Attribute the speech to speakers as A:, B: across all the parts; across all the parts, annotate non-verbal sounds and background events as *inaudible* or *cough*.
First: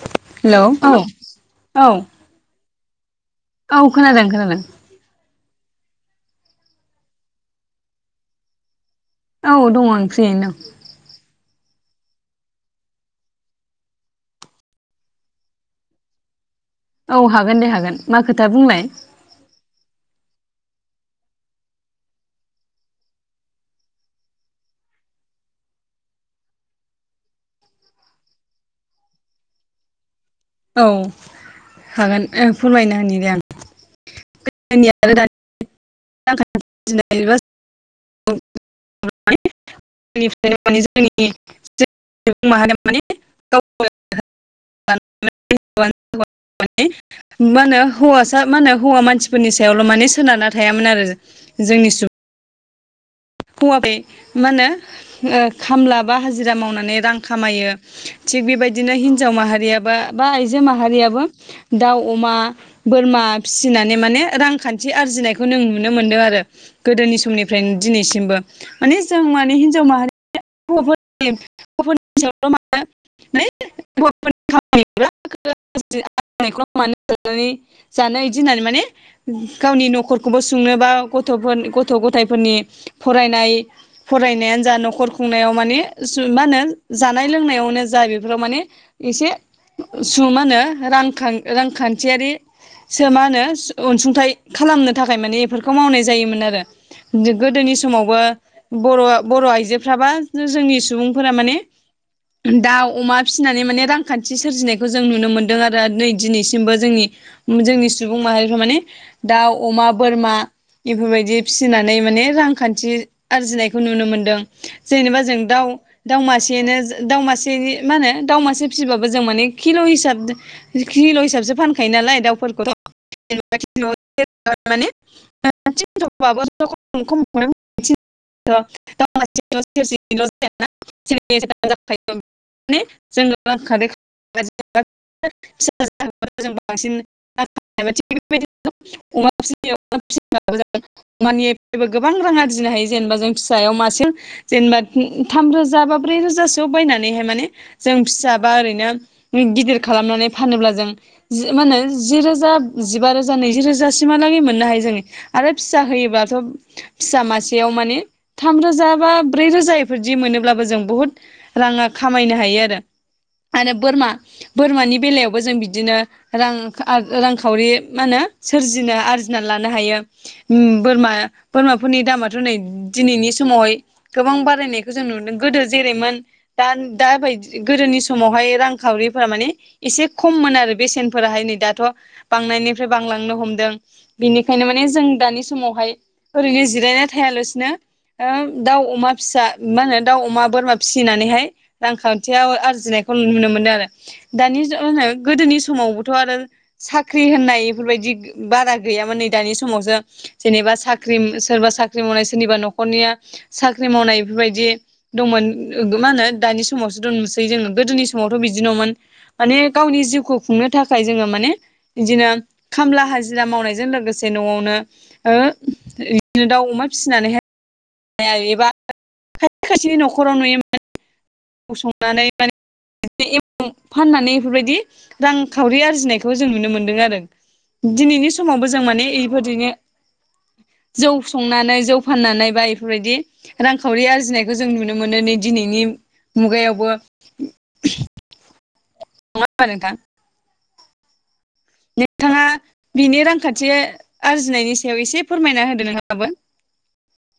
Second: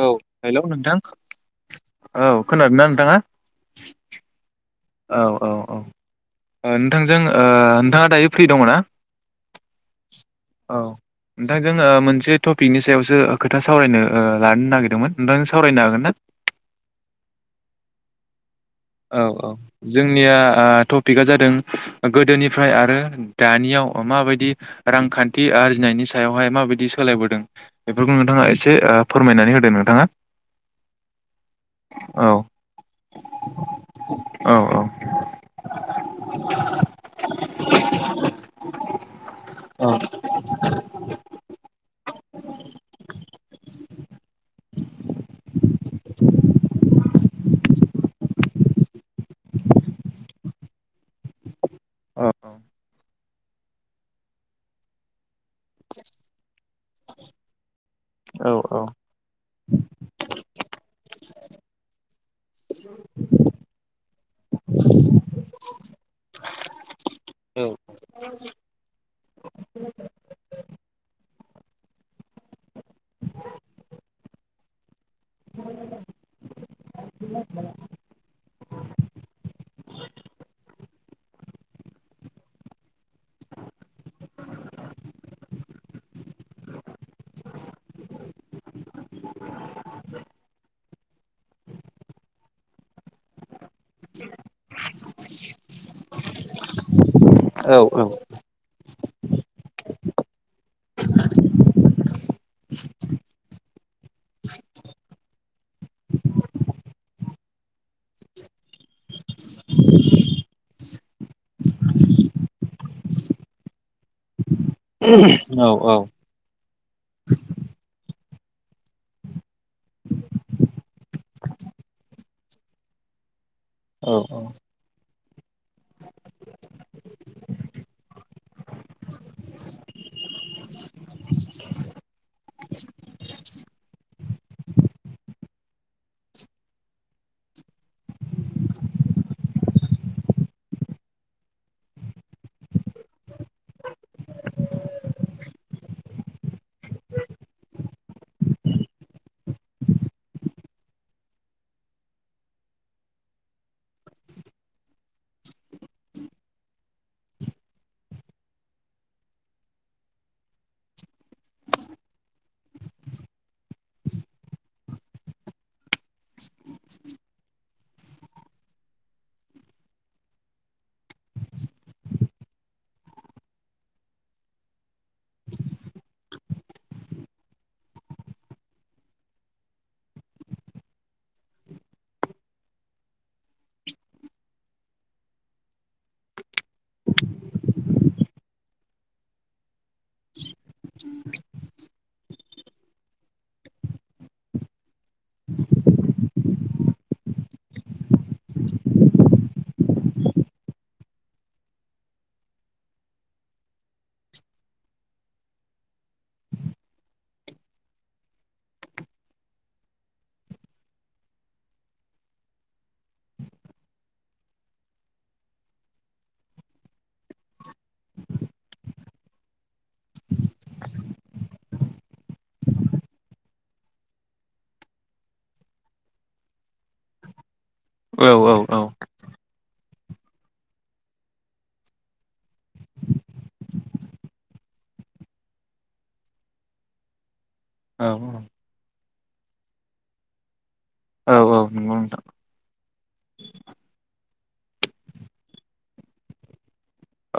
A: औ हेलौ नोंथां औ खोनादोंना नों थाङा
B: औ खोनादों खोनादों।
A: औ औ औ ओ नोंथांजों ओ नोंथाङा दायो फ्रि दङ ना?
B: औ दङ आं फ्रियैनो दं।
A: औ नोंथांजों ओ मोनसे टपिकनि सायावसो खोथा सावरायनो ओ लानो नागिरदोंमोन नोंथांजों सावरायनो हागोन ना?
B: औ हागोन दे हागोन मा खोथा बुंलाय?
A: औ औ जों निया आ टपिकआ जादों गोदोनिफ्राय आरो दानियाव माबायदि रांखान्थि आरजिनायनि सायावहाय माबायदि सोलायबोदों बेफोरखौ नोंथाङा एसे ओ फोरमायनानै होदो नोंथाङा।
B: औ हागोन
A: औ
B: ओ फोरमायना होनि दे आं
A: *inaudible*
B: गोदनि आरो दानि *unintelligible* *unintelligible*
A: औ
B: जोंनि *unintelligible* सुबुं माहारिया माने *unintelligible* *unintelligible* मा होनो हौवासा मा होनो हौवा मानसिफोरनि सायावल' माने सोनारना थायामोन आरो। जोंनि सुबुं
A: औ
B: हौवाबे मा होनो ओ खामला बा हाजिरा मावनानै रां खामायो। थिग
A: औ औ
B: बेबायदिनो हिनजाव माहारियाबो बा आइजो माहारियाबो दाउ, अमा, बोरमा फिसिनानै माने रांखान्थि आरजिनायखौ नों नुनो मोनदों आरो गोदोनि समनिफ्रायनो दिनैसि सिमबो माने जों माने हिनजाव माहारि *unintelligible* हौवाफोरनि *unintelligible* *unintelligible* जानो इदि होन्नानै माने गावनि न'खरखौ बो बुंनो बा गथ थ'फोन गथ' गथायफोरनि फरायनाय फरायनायानो जा न'खर खुंनायाव माने सु मा होनो जानाय लोंनायाव आवनो जाय बेफोराव माने एसे सुमा नो रां खां रांखान्थियारि सो मा होनो जु अनसुंथाइ खालामनो थाखाय माने एफोरखौ मावनाय जायोमोन आरो। गो-गोदोनि
A: औ
B: सु समावबो बर'आ बर' आइजोफ्राबा जोंनि सुबुंफोरा माने दाउ, अमा फिसिनानै माने रांखान्थि सोरजिनायखौ जों नुनो मोनदों आरो‌। नै दिनैसिमबो जोंनि जोंनि सुबुं माहारिफ्रा माने दाउ, अमा, बोरमा बेफोरबायदि फिसिनानै माने रां खान्थि आरजिनायखौ नुनो मोन्दों। जेनेबा जों दाउ
A: औ
B: दावमासेनो दाउमासेनि मा होनो दाउ मासे फिबाबो जों माने किल' हिसाब किल' हिसाबसो फानखायो नालाय दाउफोरखौथ' *unintelligible* *unintelligible* माने *unintelligible* *unintelligible* *unintelligible* गोबां रां आरजिनो हायो जेनेबा जों फिसायाव मासे जेनेबा थाम रोजा बा ब्रै रोजासोआव बायनानैहाय माने जों फिसाबा ओरैनो गिदिर खालामनानै फानोब्ला जों मा होनो जि रोजा जिबा रोजा नैजि रोजासिमहालागै मोननो हायो जोङो आरो फिसा होयोबाथ' फिसा मासेयाव माने थामरोजा बा ब्रै रोजा एफोरदि मोनोब्लाबो जों बहुद राङा खामायनो हायो आरो, आरो बोरमा बोरमानि बेलायावबो जों बिदिनो रां रांखावरि मा होनो सोरजिनो आरजिना लानो हायो उम बोरमा बोरमाफोरनि दामाथ' नै दिनैनि समावहाय गोबां बारायनायखौ जों नुदों गोदो जेरैमोन दा- दा बायदि गोदोनि समावहाय रांखावरिफोरा माने एसे खममोन आरो बेसेनफोराहाय नै दाथ' बांनायनिफ्राय बांलांनो हमदों बेनिखायनो माने जों दानि समावहाय ओरैनो जिरायना थायालासिनो ओ दाउ अमा फिसा मा होनो दाउ अमा बोरमा फिसिनानैहाय रां खा थियाव आरजिनायखौ नुनो मोनो, आरो दानि जुग गोदोनि समावबोथ' आरो साख्रि होननाय एफोरबायदि बारा गैयामोन नै दानि समावसो जेनेबा सा ख्रि सोरबा साख्रि मावनाय सोरनिबा न'खरनिया साख्रि मावनाय एफोरबायदि दंमोन मा होनो दानि समावसो नुसै जोङो गोदोनि समावथ' बिदि नुवामोन माने गावनि जिउखौ खुंनो थाखाय जोङो माने इदिनो खामला हाजिरा मावनायजों लोगोसे न'आवनो ओ इदिनो दाउ अमा फिसिनानैहाय एबा खायसे-खायसे न'खराव नुयोमोन ‌ संनानै माने एमाव फाननानै एफोरबायदि रांखावरि आरजिनायखौ जों नुनो मोन्दों आरो । दिनैनि
A: औ
B: समावबो जों
A: औ
B: माने एफोरदिनो जौ संनानै जौ फाननानै बा इफोरबायदि रांखावरि आरजिनायखौ जों नुनो मोनो नै दिनैनि मुगायावबो
A: औ-औ
B: नंआ होमबा नोंथां?
A: औ-औ नंगौ नोंथां ।
B: नोंथाङा बिनि रांखान्थि आरजिनायनि सायाव एसे फोरमायना होदो *unintelligible*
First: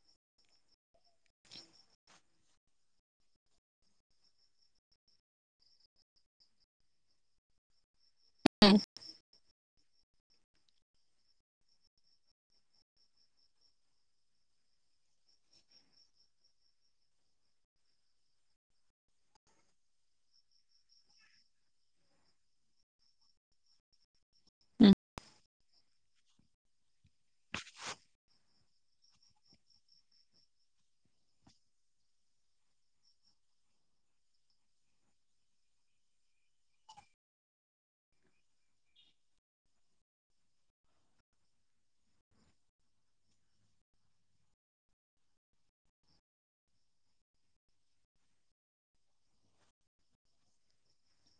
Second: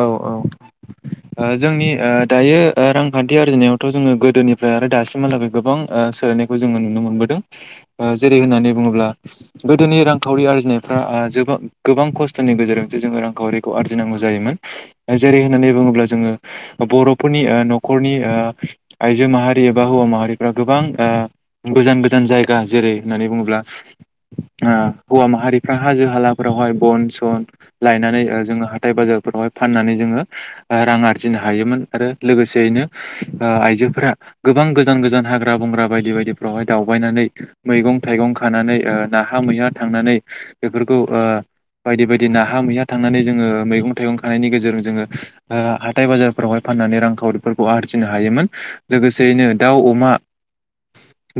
A: औ-औ ओ जोंनि ओ दायो ओ रांखान्थि आरजिनायावथ' जोङो गोदोनिफ्राय आरो दासिमहालागै गोबां ओ सोलायनायखौ जोङो नुनो मोनबोदों । ओ जेरै होननानै बुङोब्ला गोदोनि रांखावरि आरजिनायफ्रा आ जोबां गोबां खस्थ'नि गेजेरजोंसो जोङो रांखावरिखौ आरजिनांगौ जायोमोन । जेरै होननानै बुङोब्ला जोङो बर'फोरनि ओ न'खरनि ओ आइजो माहारि एबा हौवा माहारिफ्रा गोबां ओ गोजान-गोजान जायगा जेरै होननानै बुङोब्ला आ हौवा माहारिफ्रा हाजो हाला फोरावहाय बन - सन लायनानै ओ जोङो हाथाय बाजारफोरावहाय फाननानै जोङो ओ रां आरजिनो हायोमोन आरो लोगोसेयैनो ओ आइजोफोरा गोबां गोजान-गोजान हाग्रा बंग्रा बायदि बायदिफ्रावहाय दावबायनानै मैगं थाइगं खानानै ओ नाहा मैहा थांनानै बेफोरखौ ओ बायदि बायदि नाहा मैहा थांनानै जोङो मैगं थाइगं थानायनि गेजेरजों जोङो आ हाथाइ बाजारफोरावहाय फाननानै रांखावरिफोरखौ आरजिनो हायोमोन लोगोसेयैनो दाउ अमा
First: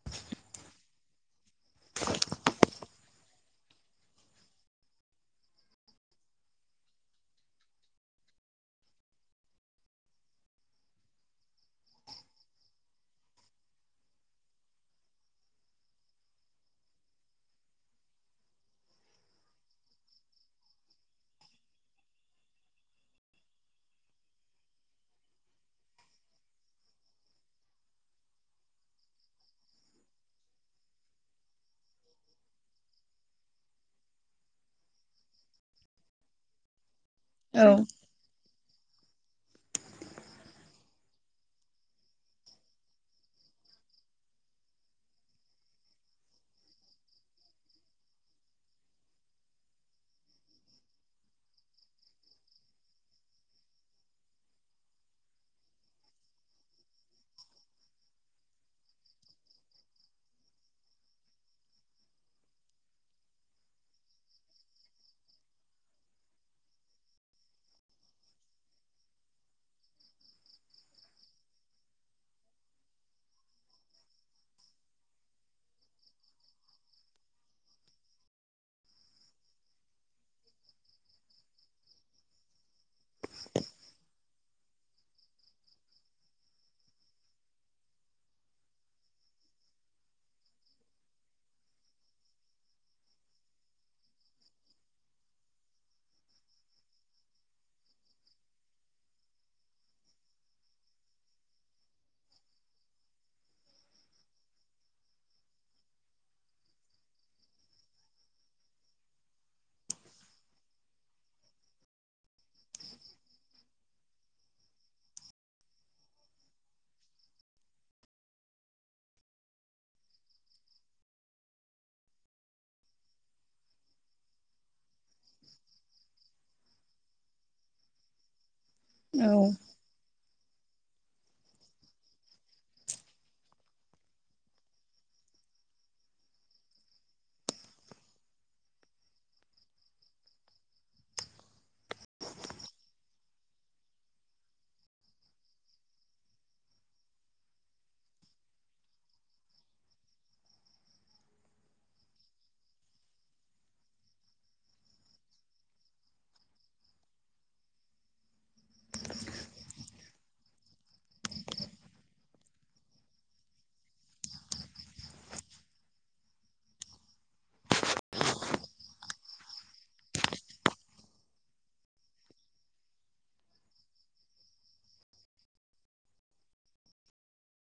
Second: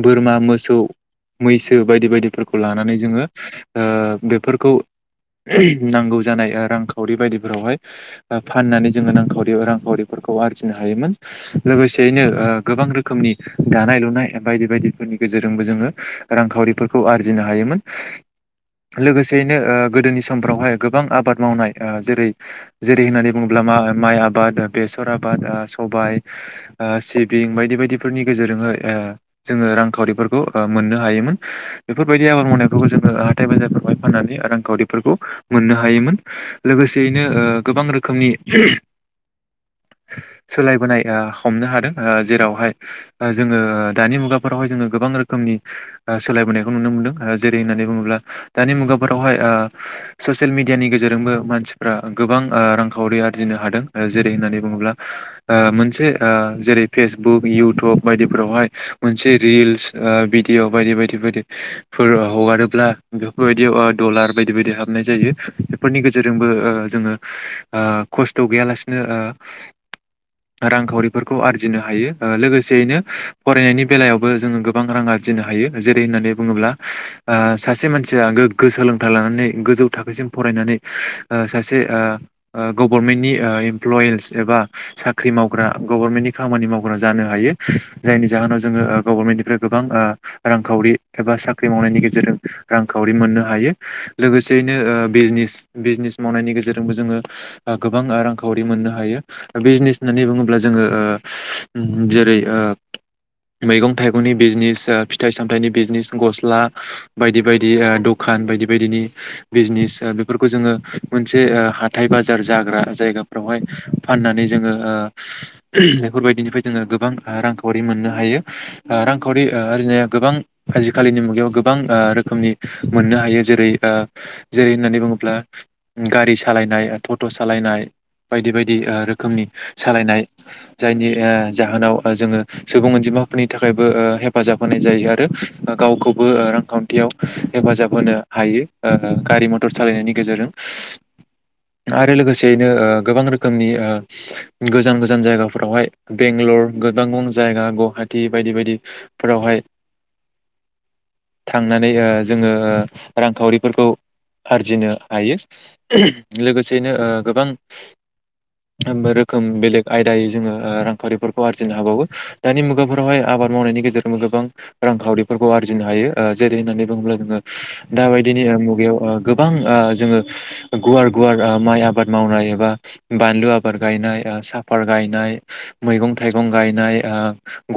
A: बोरमा मोसौ मैसो बायदि बायदिफोरखौ लानानै जोङो ओ बेफोरखौ नांगौ ओहोम जानाय रांखावरि बायदिफोरावहाय ओ फाननानै जोङो रांखावरियाव रांखावरिफोरखौ आरजिनो हायोमोन, लोगोसेयैनो ओ गोबां रोखोमनि दानाय लुनाय बायदि बायदिफोरनि गेजेरजोंबो जोङो रांखावरिफोरखौ आरजिनो हायोमोन। लोगोसेयैनो ओ गोदोनि समफ्रावहाय गोबां आबाद मावनाय जेरै जेरै होननानै बुङोब्ला मा माइ आबाद बेसर आबाद ओ सबाय ओ सिबिं बायदि बायदिफोरनि गेजेरजोंहै ओ जोङो रांखावरिफोरखौ ओ मोननो हायोमोन बेफोरबायदि आबाद मावनायफोरखौ जोङो हाथाइ बाजारफोरावहाय फाननानै रांखावरिफोरखौ मोननो हायोमोन लोगोसेयैनो
B: औ
A: गोबां रोखोमनि ओहोम सोलायबोनाय आ हमनो हादों ओ जेरावहाय ओ जोङो दानि मुगाफोरावहाय जोङो गोबां रोखोमनि ओ सोलायबोनायखौ नुनो मोनदों ओ जेरै होननानै बुङोब्ला दानि मुगाफोरावहाय ओ ससियेल मिडियानि गेजेरजोंबो मानसिफ्रा गोबां आ रांखावरि आरजिनो हादों ओ जेरै होननानै बुङोब्ला ओ मोनसे ओ जेरै फेसबुक इउटुब बायदिफोरावहाय मोनसे रिल्स ओ भिडिअ' बायदि बायदि बायदि फोर हगारोब्ला बेफोरबायदियाव ओ डलार बायदि बायदि ओ हाबनाय जायो बेफोरनि गेजेरजोंबो ओ जोङो आ खस्थ' गैयालासिनो ओ रांखावरिफोरखौ आरजिनो हायो ओ लोगोसेयैनो फरायनायनि बेलायावबो जोङो गोबां रां आरजिनो हायो जेरै होननानै बुङोब्ला आ सासे मानसिया गोग्गो सोलोंथाइ लानानै गोजौ थाखोसिम फरायनानै ओ सासे आ ओ गभर्नमेन्टनि ओ इमप्ल'यिस एबा साख्रि मावग्रा गभारनमेन्टनि खामानि मावग्रा जानो हायो जायनि जाहोनाव जोङो ओ गभर्नमेन्टनिफ्राय गोबां आ रांखावरि एबा साख्रि मावनायनि गेजेरजों रांखावरि मोननो हायो लोगोसेयैनो ओ बिजनेस बिजनेस मावनायनि गेजेरजों जोंबो जोंङो आ गोबां रांखावरि मोननो हायो बिजनेजस होननानै बुङोब्ला जोङो ओ, उम जेरै ओ मैगं थाइगंनि बिजनिस ओ फिथाय सामथायनि बिजनिस गस्ला बायदि बायदि ओ दखान बायदि बायदिनि बिजिनिस ओ बेफोरखौ जोङो मोनथि दे ओ हाथाय बाजार जाग्रा जायगाफ्रावहाय फाननानै जोङो ओ बेफोरबायदिनिफ्राय जोङो गोबां ओ रांखावरि मोननो हायो रांखावरि ओ आरजिनाया गोबां आजिखालिनि मुगायाव गोबां ओ रोखोमनि मोननो हायो जेरै ओ जेरै होननानै बुङोब्ला गारि सालायनाय टट' सालायनाय बायदि बायदि। दि ओ
B: औ
A: रोखोमनि सालायनाय जायनि ओ जाहोनाव ओ जोङो सुबुं अनजिमाफोरनि थाखायबो ओ हेफाजाब होनाय जायो आरो गावखौबो ओ रांखान्थियाव हेफाजाब होनो हायो ओ गारि मथर सालायनायनि गेजेरजों। आरो लोगोसेयैनो ओ गोबां रोखोमनि ओ गोजान गोजान जायगाफोरावहाय बेंगलर गोबां गोबां जायगा गुवाहाटि बायदि बायदि फोरावहाय थांनानै ओ जोङो ओ रांखावरिफोरखौ आरजिनो हायो। लोगोसेयैनो ओ गोबां ओ रोखोम बेलेग आयदायै जोङो ओ रांखावरिफोरखौ आरजिनो हाबावो। दानि मुगाफोरावहाय आबाद मावनायनि गेजेरावनो गोबां रांखावरिफोरखौ आरजिनो हायो ओ जेरै होननानै बुंङोब्ला जोङो दाबायदिनि मुगायाव ओ गोबां ओ जोङो गुवार गुवार ओ माइ आबाद मावनाय एबा बानलु आबाद गायनाय ओ साफाथ गायनाय मैगं थाइगं गायनाय ओ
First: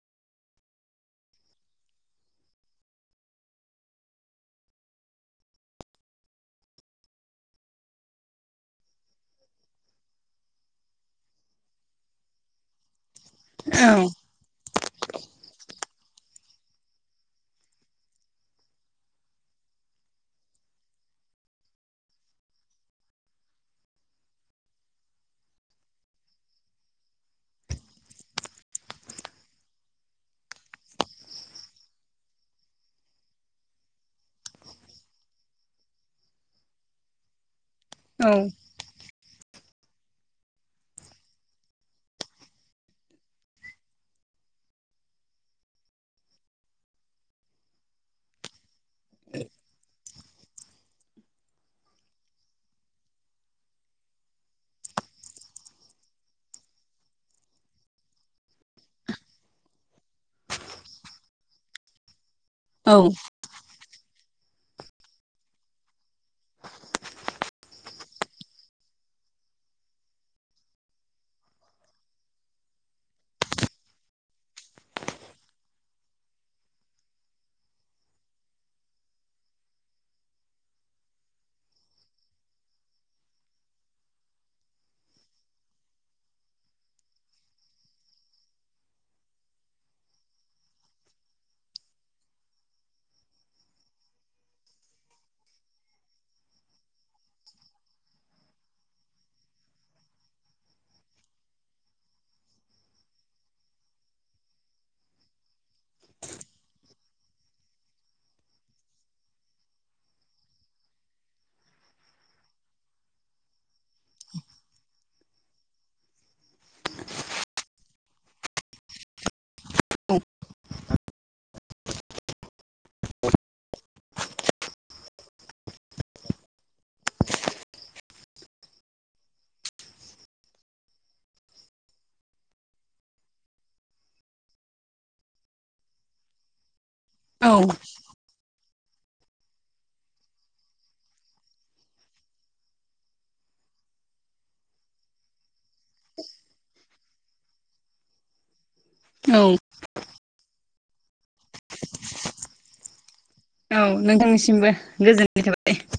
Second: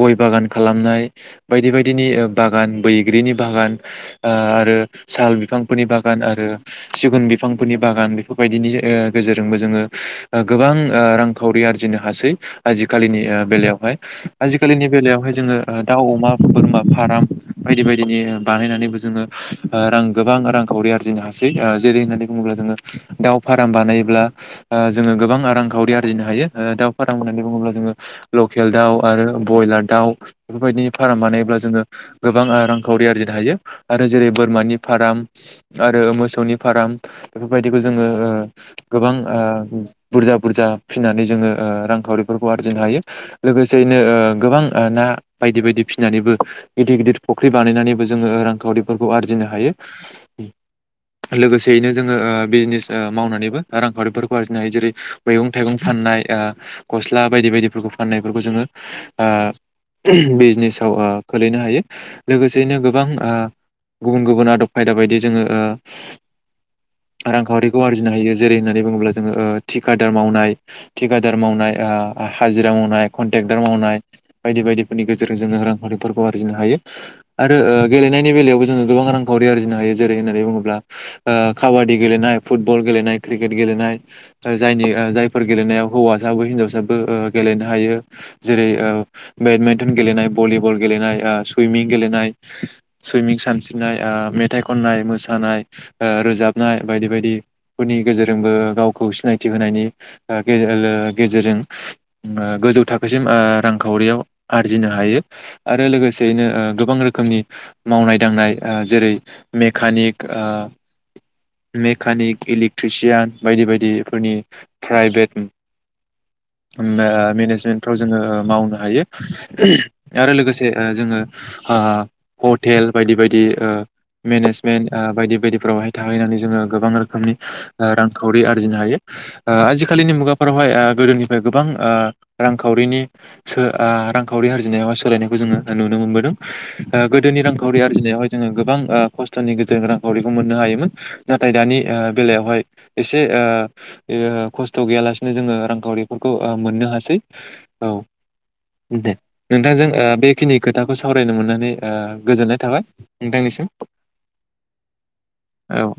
A: गय बागान खालामनाय बायदि बायदिनि ओ बागान बैग्रिनि बागान ओ आरो साल बिफांफोरनि बागान आरो सिगुन बि फांफोरनि बागान बेफोरबायदिनि ओ गेजेरजोंबो जोङो ओ गोबां ओ रांखावरि आरजिनो हासै। आजिखालिनि ओ
B: औ
A: बेलायावहाय आजि आजिखालिनि बेलायावहाय जोङो ओ दाउ अमा बोरमा फार्म बायदि बायदिनि ओ बानायनानैबो जोङो ओ रां गोबां रां खावरि आरजिनो हासै ओ जेरै होननानै बुंङोब्ला जोङो दाउ फार्म बानायोब्ला जोङो गोबां आरां खावरि आरजिनो हायो ओ दाउ फार्म होननानै बुङोब्ला जोङो लकेल दाउ आरो ब्रयलार दाउ बेफोरबायदिनि फार्म बानायोब्ला जोङो गोबां रांखावरि आरजिनो हायो आरो जेरै बोरमानि फार्म आरो मोसौनि फार्म बेबायदिखौ जोङो गोबां ओ बुरजा बुरजा फिनानै जोङो ओ रांखावरिफोरखौ आरजिनो हायो लोगोसेयैनो ओ गोबां ना बायदि बायदि फिनानैबो गिदिर गिदिर फुख्रि बानायनानैबो जोङो रांखावरिफोरखौ आरजिनो हायो लोगोसे जयैनो जोङो ओ बिजनेस ओ मावनानैबो रांखावरिफोरखौ आरजिनो हायो जेरै मैगं थाइगं फाननाय ओ गस्ला बायदि बायदिफोरखौ फाननायफोरखौ जोङो ओ बिजनेसाव ओ खोलैनो हायो। लोगोसेैनो
B: औ
A: गोबां ओ गुबुन गुबुन आदब खायदा बायदि जोङो ओ रांखावरिखौ आरजिनो हायो जेरै होननानै बुङोब्ला जोङो ओ थिखादार मावनाय थिखादार मावनाय ओ हाजिरा मावनाय कन्ट्रेक्टार मावनाय बायदि बायदिफोरनि गेजेरजों जोङो रांखावरिफोरखौ आरजिनो हायो आरो गेलेनायनि बेलायावबो जोङो गोबां रांखावरि आरजिनो हायो जेरै होननानै बुङोब्ला ओ काबादि गेलेनाय फुटबल गेलेनाय क्रिकेट गेलेनाय जायनि ओ जायफोर गेलेनायाव हौवासाबो हिन्जावसाबो गेलेनो हायो जेरै ओ बेडमिन्टन गेलेनाय भलिबल गेलेनाय ओ सुइमिं गेलेनाय सुइमिं सानस्रिनाय मेथाइ ओ खननाय मोसानाय। ओ रोजाबनाय बायदि बायदिफोरनि गेजेरजोंबो गावखौ सिनायथि होनायनि ओ गेजेरजों ओ गोजौ थाखोसिम ओ रांखावरियाव आरजिनो हायो आरो लोगोसेयैनो ओ गोबां रोखोमनि मावनाय दांनाय ओ जेरै मेकानिक ओ मेकानिक इलेक्ट्रिसियान बायदि बायदि। बेफोरनि प्राइभेट ओ मेनेजमेन्टाव जोङो मावनो हायो आरो लोगोसे जोङो ओ हटेल बायदि बायदि ओ मेनेजमेन बायदि बायदि। फोरावहाय थाहैनानै जोङो गोबां रोखोमनि ओ रांखावरि आरजिनो हायो। ओ आजिखालिनि मुगाफोरावहाय ओ गोदोनिफ्राय गोबां ओ रांखावरिनि सो ओ रांखावरि आरजिनायावहाय सोलायनायखौ जोङो नुनो मोनबोदों। ओ गोदोनि रांखावरि आरजिनायावाय जोङो गो गोबां ओ खस्थ'नि गेजजों रांखावरि मोननो हायोमोन। नाथाय दानि ओ बेलायावहाय एसे ओ ओ खस्थ' गैयालासिनो जोङो रांखावरिफोरखौ ओ मोननो हासै। औ दे
B: औ
A: नोंथांजों ओ बेखिनि खोथा दा सावरायनो मोननानै ओ गोजोननाय थाबाय। नोंथांनिसिम।
B: औ नोंथांनिसिमबो। गोजोननाय थाबाय।
A: औ औ